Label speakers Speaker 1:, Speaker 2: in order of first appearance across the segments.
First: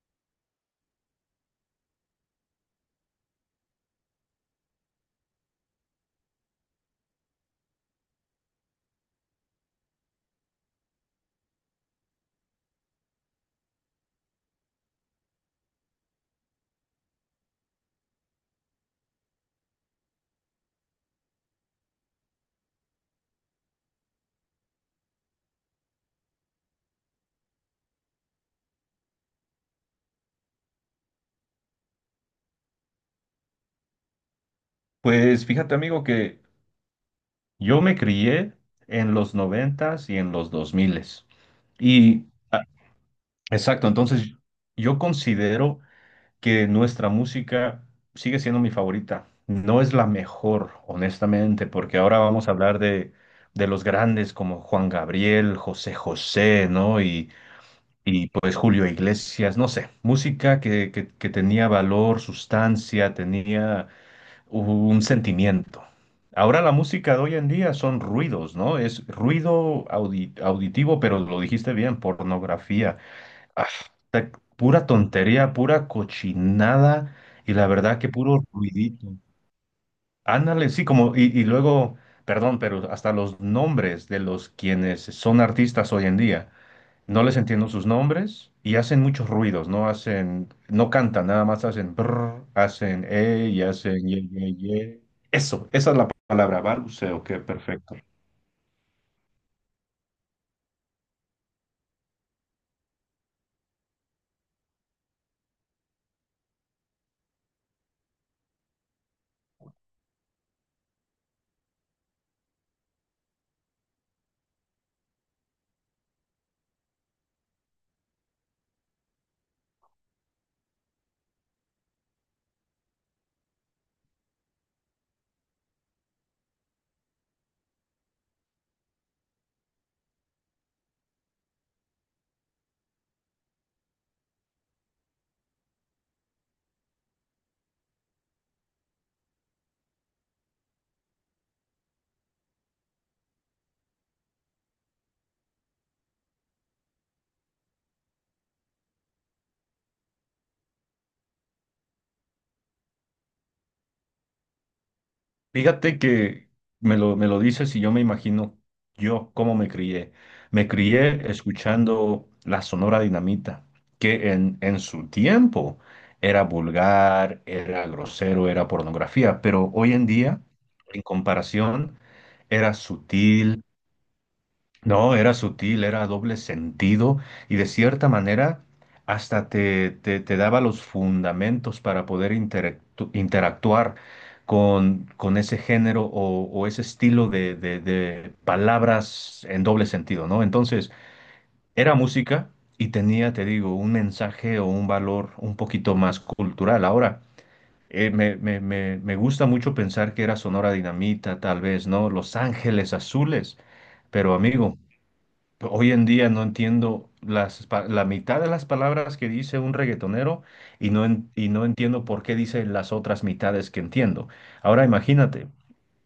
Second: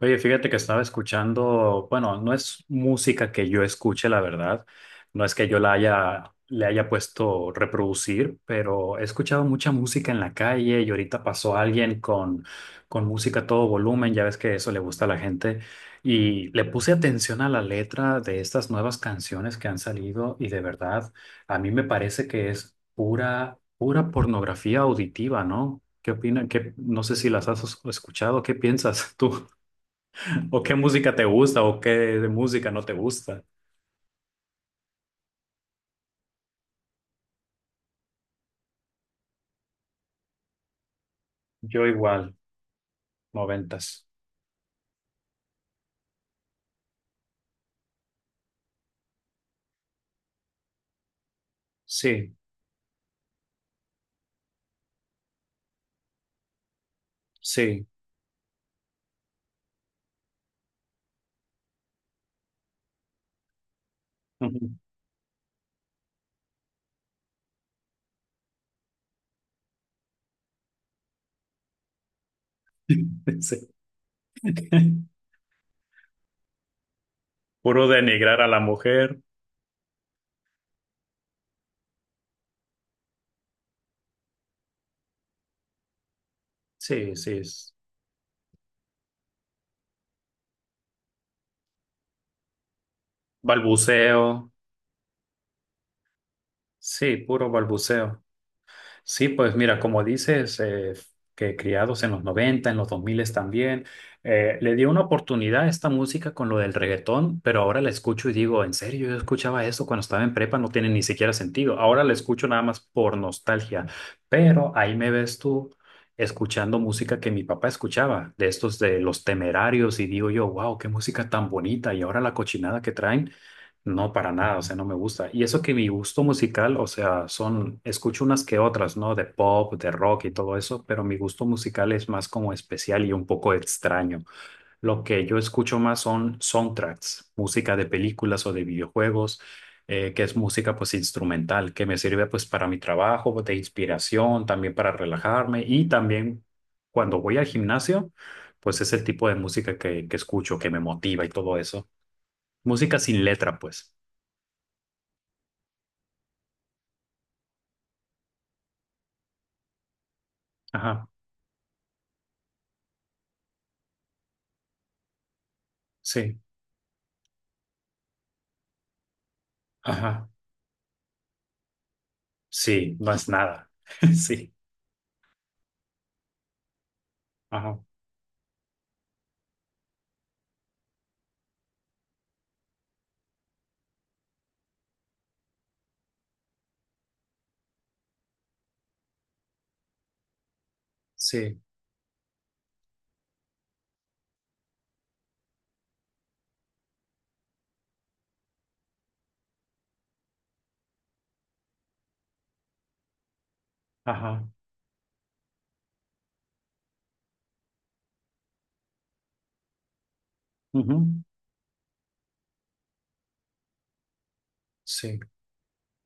Speaker 1: Oye, fíjate que estaba escuchando, bueno, no es música que yo escuche, la verdad, no es que yo le haya puesto reproducir, pero he escuchado mucha música en la calle y ahorita pasó alguien con música a todo volumen, ya ves que eso le gusta a la gente, y le puse atención a la letra de estas nuevas canciones que han salido y de verdad, a mí me parece que es pura pornografía auditiva, ¿no? ¿Qué opinan? No sé si las has escuchado, ¿qué piensas tú? ¿O qué música te gusta o qué de música no te gusta?
Speaker 2: Pues fíjate, amigo, que yo me crié en los noventas y en los dos miles.
Speaker 1: Yo
Speaker 2: Y
Speaker 1: igual,
Speaker 2: exacto,
Speaker 1: noventas.
Speaker 2: entonces yo considero que nuestra música sigue siendo mi favorita. No es la mejor, honestamente, porque ahora
Speaker 1: Sí,
Speaker 2: vamos a hablar de los grandes como Juan Gabriel, José José, ¿no?
Speaker 1: sí.
Speaker 2: Y pues Julio Iglesias, no sé, música que tenía valor, sustancia, tenía
Speaker 1: Ujú.
Speaker 2: un sentimiento. Ahora la música de hoy en día son ruidos, ¿no? Es ruido auditivo, pero lo dijiste bien, pornografía. Ah,
Speaker 1: Sí.
Speaker 2: ta- Pura tontería, pura cochinada y la
Speaker 1: Puro
Speaker 2: verdad que
Speaker 1: denigrar
Speaker 2: puro
Speaker 1: a la
Speaker 2: ruidito.
Speaker 1: mujer.
Speaker 2: Ándale, sí, como, y luego, perdón, pero hasta los nombres de los quienes son artistas hoy en día.
Speaker 1: Sí,
Speaker 2: No les
Speaker 1: sí.
Speaker 2: entiendo
Speaker 1: es
Speaker 2: sus nombres y hacen muchos ruidos, no hacen, no cantan, nada más hacen brr, hacen y hacen ye,
Speaker 1: Balbuceo.
Speaker 2: ye, ye. Eso, esa es la palabra,
Speaker 1: Sí,
Speaker 2: balbuceo, qué
Speaker 1: puro
Speaker 2: perfecto.
Speaker 1: balbuceo. Sí, pues mira, como dices, que criados en los 90, en los 2000 también, le dio una oportunidad a esta música con lo del reggaetón, pero ahora la escucho y digo, en serio, yo escuchaba eso cuando estaba en prepa, no tiene ni siquiera sentido. Ahora la escucho nada más por nostalgia, pero ahí me ves tú escuchando música que mi papá escuchaba, de estos de Los Temerarios, y digo yo, wow, qué música tan bonita, y ahora la cochinada que traen. No, para nada, o sea, no me gusta. Y eso que mi gusto musical, o sea, son, escucho unas que otras, ¿no? De pop, de rock y todo eso, pero mi gusto musical es más como especial y un poco extraño. Lo que yo escucho más son soundtracks, música de películas o de videojuegos, que es música pues instrumental, que me sirve pues para mi trabajo, de inspiración, también para relajarme y también cuando voy al gimnasio, pues es el tipo de música que escucho, que me motiva y todo eso. Música sin letra, pues.
Speaker 2: Fíjate que me lo dices y yo me imagino yo cómo me crié. Me
Speaker 1: Ajá.
Speaker 2: crié escuchando la Sonora Dinamita, que en su tiempo
Speaker 1: Sí,
Speaker 2: era vulgar, era grosero, era pornografía, pero hoy en
Speaker 1: ajá,
Speaker 2: día, en comparación, era
Speaker 1: sí, no es
Speaker 2: sutil.
Speaker 1: nada. Sí,
Speaker 2: No, era sutil, era doble sentido y de
Speaker 1: ajá,
Speaker 2: cierta manera hasta te daba los fundamentos para poder interactuar con ese género o ese estilo de, de palabras en doble sentido, ¿no? Entonces,
Speaker 1: sí,
Speaker 2: era música y tenía, te digo, un mensaje o un valor un poquito más cultural. Ahora, me gusta mucho pensar que era Sonora Dinamita, tal vez, ¿no? Los Ángeles Azules, pero
Speaker 1: ajá,
Speaker 2: amigo. Hoy en día no entiendo las, la mitad de las palabras que dice un reggaetonero y
Speaker 1: ujú.
Speaker 2: no, y no entiendo por qué dice las otras mitades que entiendo. Ahora
Speaker 1: Sí,
Speaker 2: imagínate,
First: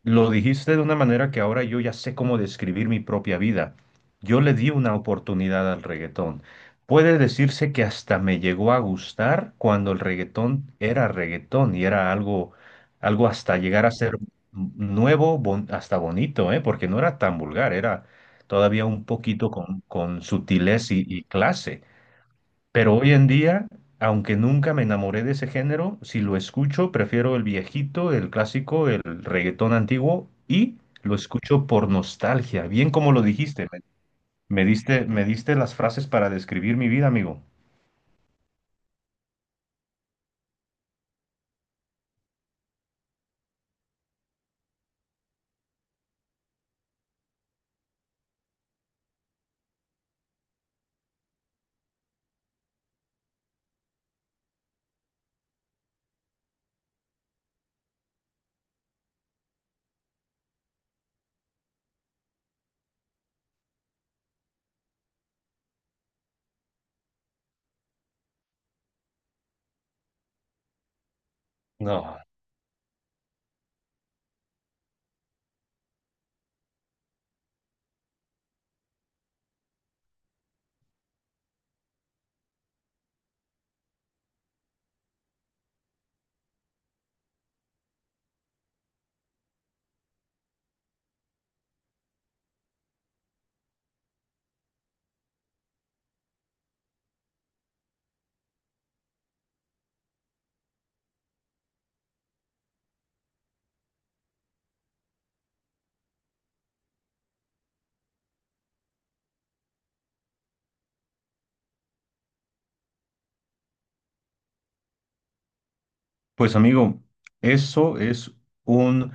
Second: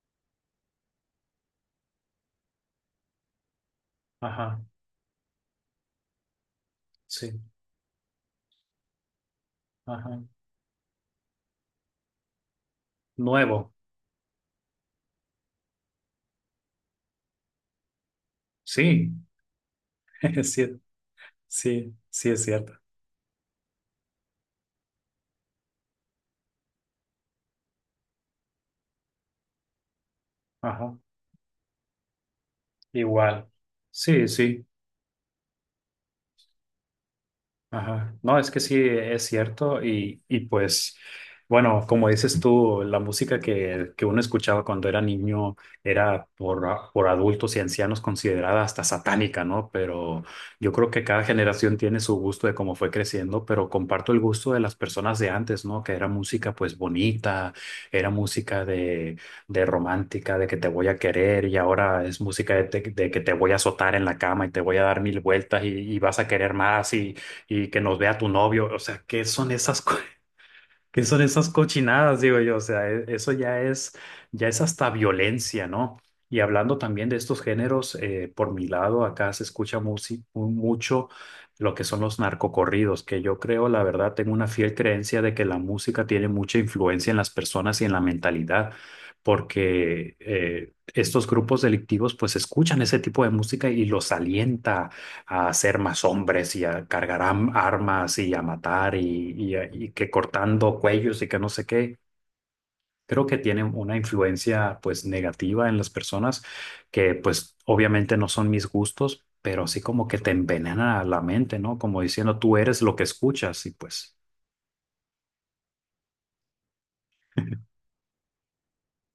Speaker 2: lo dijiste de una manera que ahora yo ya sé cómo describir mi propia vida. Yo le
Speaker 1: ajá,
Speaker 2: di una oportunidad al reggaetón. Puede
Speaker 1: sí,
Speaker 2: decirse que hasta me llegó a gustar cuando el
Speaker 1: ajá.
Speaker 2: reggaetón era reggaetón y era algo, algo hasta
Speaker 1: Nuevo,
Speaker 2: llegar a ser nuevo, hasta bonito, ¿eh? Porque no era tan vulgar, era todavía un
Speaker 1: sí.
Speaker 2: poquito con
Speaker 1: es cier-
Speaker 2: sutilez y clase.
Speaker 1: sí, sí es cierto.
Speaker 2: Pero hoy en día, aunque nunca me enamoré de ese género, si lo escucho, prefiero el viejito, el clásico, el reggaetón antiguo y
Speaker 1: Ajá,
Speaker 2: lo escucho por nostalgia, bien como lo
Speaker 1: igual.
Speaker 2: dijiste.
Speaker 1: Sí, sí.
Speaker 2: Me diste las frases para describir mi vida, amigo.
Speaker 1: Ajá. No, es que sí, es cierto. Bueno, como dices tú, la música que uno escuchaba cuando era niño era por adultos y ancianos considerada hasta satánica, ¿no? Pero yo creo que cada generación tiene su gusto de cómo fue creciendo, pero comparto el gusto de las personas de antes, ¿no? Que era música pues bonita, era música de romántica, de que te voy a querer y ahora es música de que te voy a azotar en la cama y te voy a dar mil vueltas y vas a querer más y que nos vea tu novio, o sea, ¿qué son esas, co- ¿qué son esas
Speaker 2: No.
Speaker 1: cochinadas? Digo yo, o sea, eso ya es hasta violencia, ¿no? Y hablando también de estos géneros, por mi lado, acá se escucha mucho lo que son los narcocorridos, que yo creo, la verdad, tengo una fiel creencia de que la música tiene mucha influencia en las personas y en la mentalidad, porque estos grupos delictivos pues escuchan ese tipo de música y los alienta a ser más hombres y a cargar armas y a matar y que cortando cuellos y que no sé qué. Creo que tiene una influencia pues negativa en las personas que pues obviamente no son mis gustos, pero así como que te envenena la mente, ¿no? Como diciendo tú eres lo que escuchas y pues,
Speaker 2: Pues amigo, eso es un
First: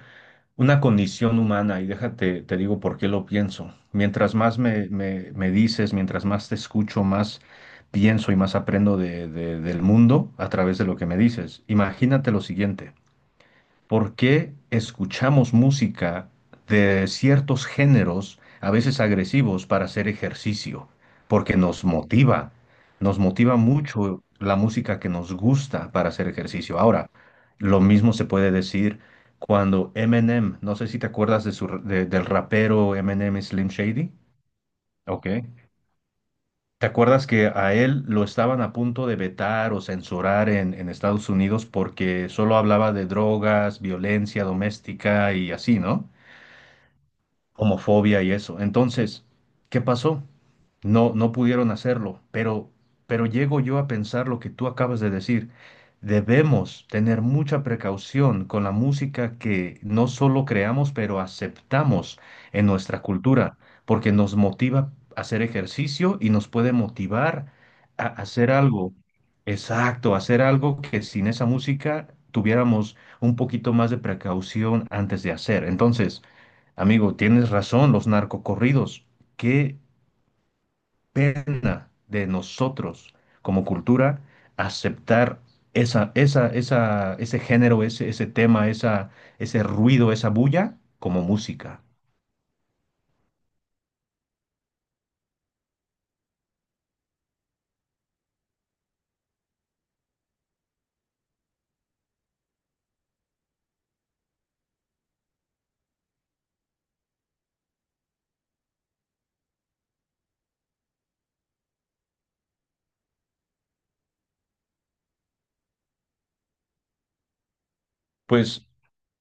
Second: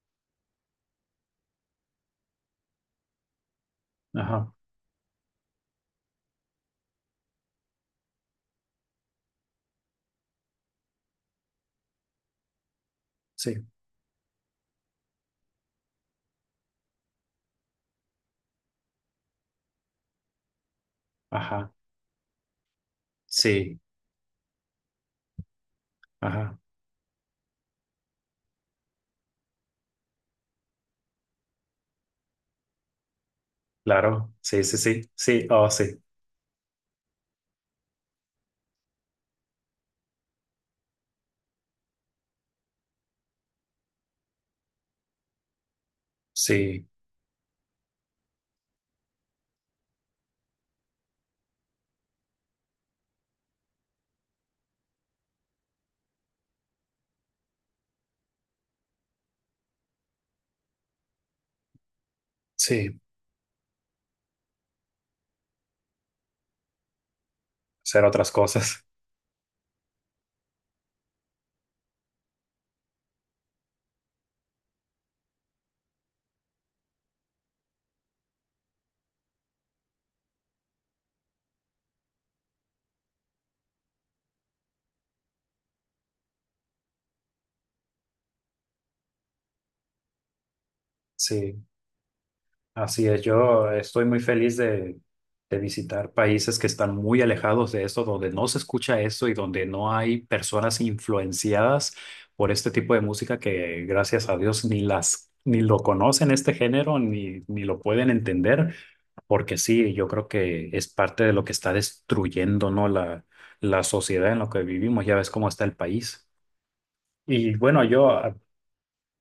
Speaker 2: una condición humana y déjate, te digo por qué lo pienso. Mientras
Speaker 1: ajá,
Speaker 2: más me dices, mientras más te escucho, más pienso y más aprendo del mundo a través de lo que me dices. Imagínate lo siguiente.
Speaker 1: sí,
Speaker 2: ¿Por qué escuchamos música de ciertos géneros, a veces agresivos, para hacer ejercicio? Porque
Speaker 1: ajá,
Speaker 2: nos motiva
Speaker 1: sí,
Speaker 2: mucho la música que nos gusta para hacer
Speaker 1: ajá,
Speaker 2: ejercicio. Ahora, lo mismo se puede decir cuando Eminem, no sé si te acuerdas de su, del rapero Eminem Slim Shady.
Speaker 1: claro, sí, sí, sí,
Speaker 2: Ok.
Speaker 1: sí, oh, sí,
Speaker 2: ¿Te acuerdas que a él lo estaban a punto de vetar o censurar en Estados Unidos porque solo hablaba de drogas, violencia doméstica y así, ¿no?
Speaker 1: sí,
Speaker 2: Homofobia y eso. Entonces, ¿qué pasó? No, no pudieron hacerlo, pero llego yo a pensar lo que tú acabas de decir. Debemos tener mucha precaución con la música que no solo creamos, pero aceptamos en
Speaker 1: sí,
Speaker 2: nuestra cultura, porque nos motiva a hacer ejercicio y nos puede motivar
Speaker 1: hacer
Speaker 2: a
Speaker 1: otras
Speaker 2: hacer
Speaker 1: cosas.
Speaker 2: algo. Exacto, hacer algo que sin esa música tuviéramos un poquito más de precaución antes de hacer. Entonces, amigo, tienes razón, los narcocorridos. Qué pena de nosotros como cultura aceptar ese género, ese tema, ese ruido, esa bulla como
Speaker 1: Sí.
Speaker 2: música.
Speaker 1: Así es, yo estoy muy feliz de visitar países que están muy alejados de esto, donde no se escucha esto y donde no hay personas influenciadas por este tipo de música gracias a Dios, ni lo conocen este género, ni lo pueden entender, porque sí, yo creo que es parte de lo que está destruyendo, ¿no? La sociedad en la que vivimos, ya ves cómo está el país. Y bueno, yo
Speaker 2: Pues,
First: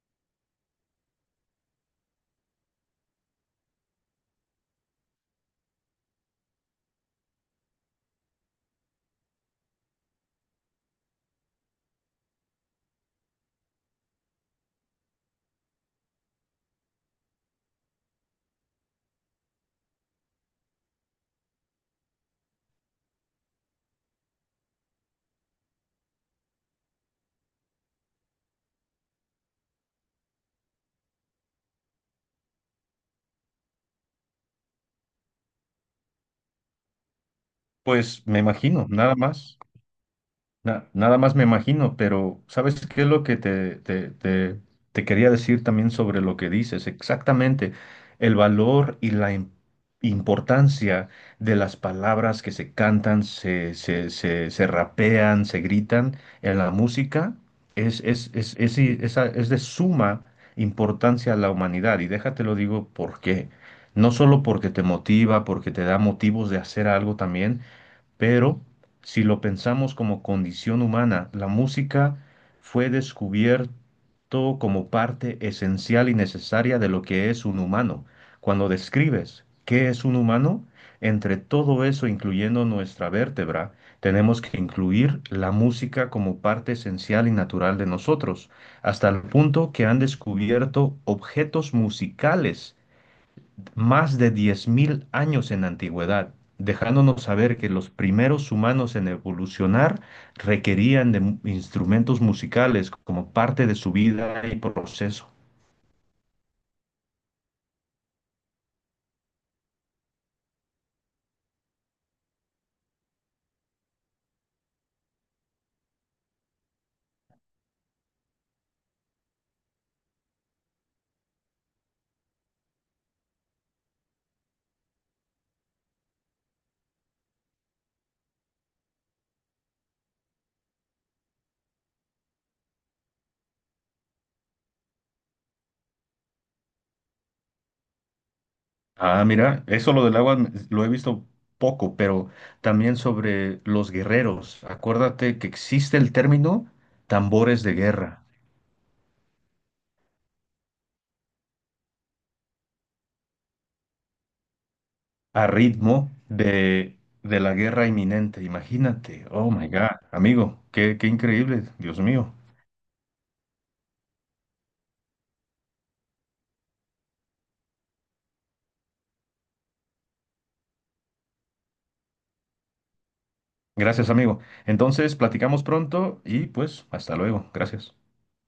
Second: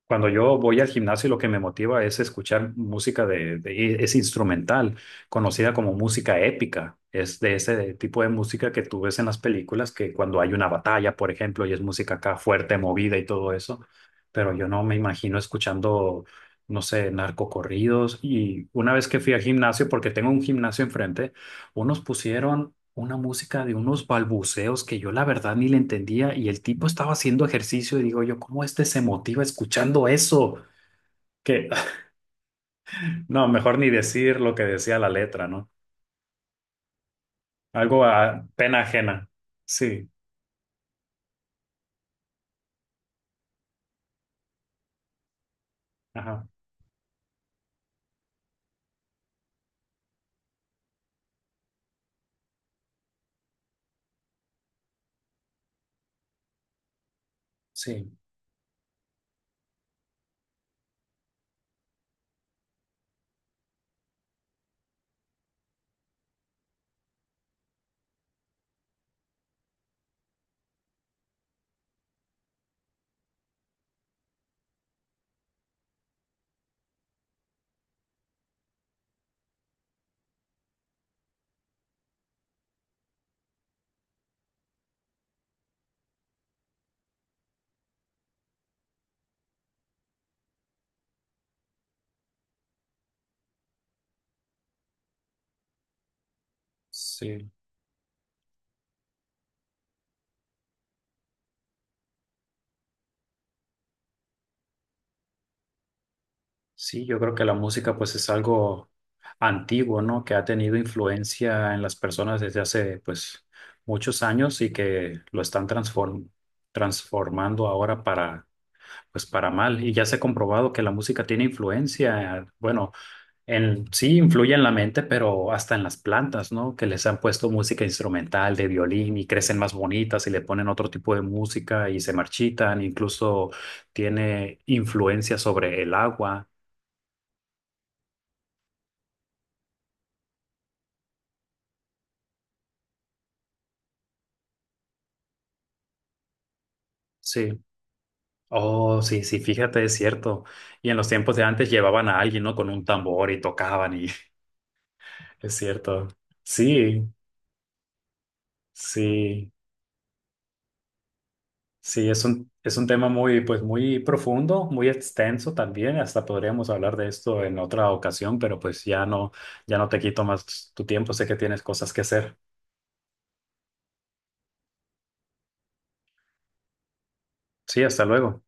Speaker 1: cuando yo voy al gimnasio, lo que me motiva es escuchar música es instrumental, conocida como música épica. Es de ese tipo de música que tú ves en las películas, que cuando hay una batalla, por ejemplo, y es música acá fuerte, movida y todo eso. Pero yo no me imagino escuchando, no sé, narcocorridos. Y una vez que fui al gimnasio, porque tengo un gimnasio enfrente, unos pusieron una música de unos balbuceos que yo la verdad ni le entendía y el tipo estaba haciendo ejercicio y digo yo, ¿cómo este se motiva escuchando eso? Que no, mejor ni decir lo que decía la letra, ¿no? Algo
Speaker 2: pues me
Speaker 1: a pena
Speaker 2: imagino, nada
Speaker 1: ajena.
Speaker 2: más.
Speaker 1: Sí,
Speaker 2: Nada más me imagino, pero ¿sabes qué es lo que te quería decir también sobre lo
Speaker 1: ajá,
Speaker 2: que dices? Exactamente, el valor y la importancia de las palabras que se cantan, se rapean, se gritan en la música es,
Speaker 1: sí,
Speaker 2: es de suma importancia a la humanidad. Y déjate lo digo por qué. No solo porque te motiva, porque te da motivos de hacer algo también, pero si lo pensamos como condición humana, la música fue descubierto como parte esencial y necesaria de lo que es un humano. Cuando describes qué es un humano, entre todo eso, incluyendo nuestra vértebra, tenemos que incluir la música como parte esencial y natural de nosotros, hasta el punto que han descubierto objetos musicales más de 10.000 años en antigüedad, dejándonos
Speaker 1: sí,
Speaker 2: saber que los primeros humanos en evolucionar requerían de instrumentos musicales como parte de su vida y proceso.
Speaker 1: sí, yo creo que la música pues es algo antiguo, ¿no? Que ha tenido influencia en las personas desde hace pues muchos años y que lo están transformando ahora para pues para mal. Y ya se ha comprobado que la música tiene influencia, bueno, en, sí influye en la mente, pero hasta en las plantas, ¿no? Que les han puesto música instrumental de violín y crecen más bonitas y le ponen otro tipo de música y se marchitan, incluso tiene influencia sobre el agua,
Speaker 2: Ah, mira, eso lo del agua lo he visto poco, pero también sobre los guerreros. Acuérdate que existe el término
Speaker 1: sí.
Speaker 2: tambores de guerra,
Speaker 1: Oh, sí, sí, fíjate, es cierto. Y en los tiempos de antes llevaban a alguien, ¿no? Con un tambor y tocaban y
Speaker 2: a
Speaker 1: es cierto.
Speaker 2: ritmo
Speaker 1: Sí,
Speaker 2: de la guerra inminente. Imagínate, oh
Speaker 1: sí.
Speaker 2: my God, amigo, qué, qué increíble, Dios
Speaker 1: Sí,
Speaker 2: mío.
Speaker 1: es un tema muy, pues, muy profundo, muy extenso también. Hasta podríamos hablar de esto en otra ocasión, pero pues ya no, ya no te quito más tu tiempo. Sé que tienes cosas que hacer.
Speaker 2: Gracias, amigo. Entonces, platicamos pronto y pues hasta luego.
Speaker 1: Sí,
Speaker 2: Gracias.
Speaker 1: hasta luego.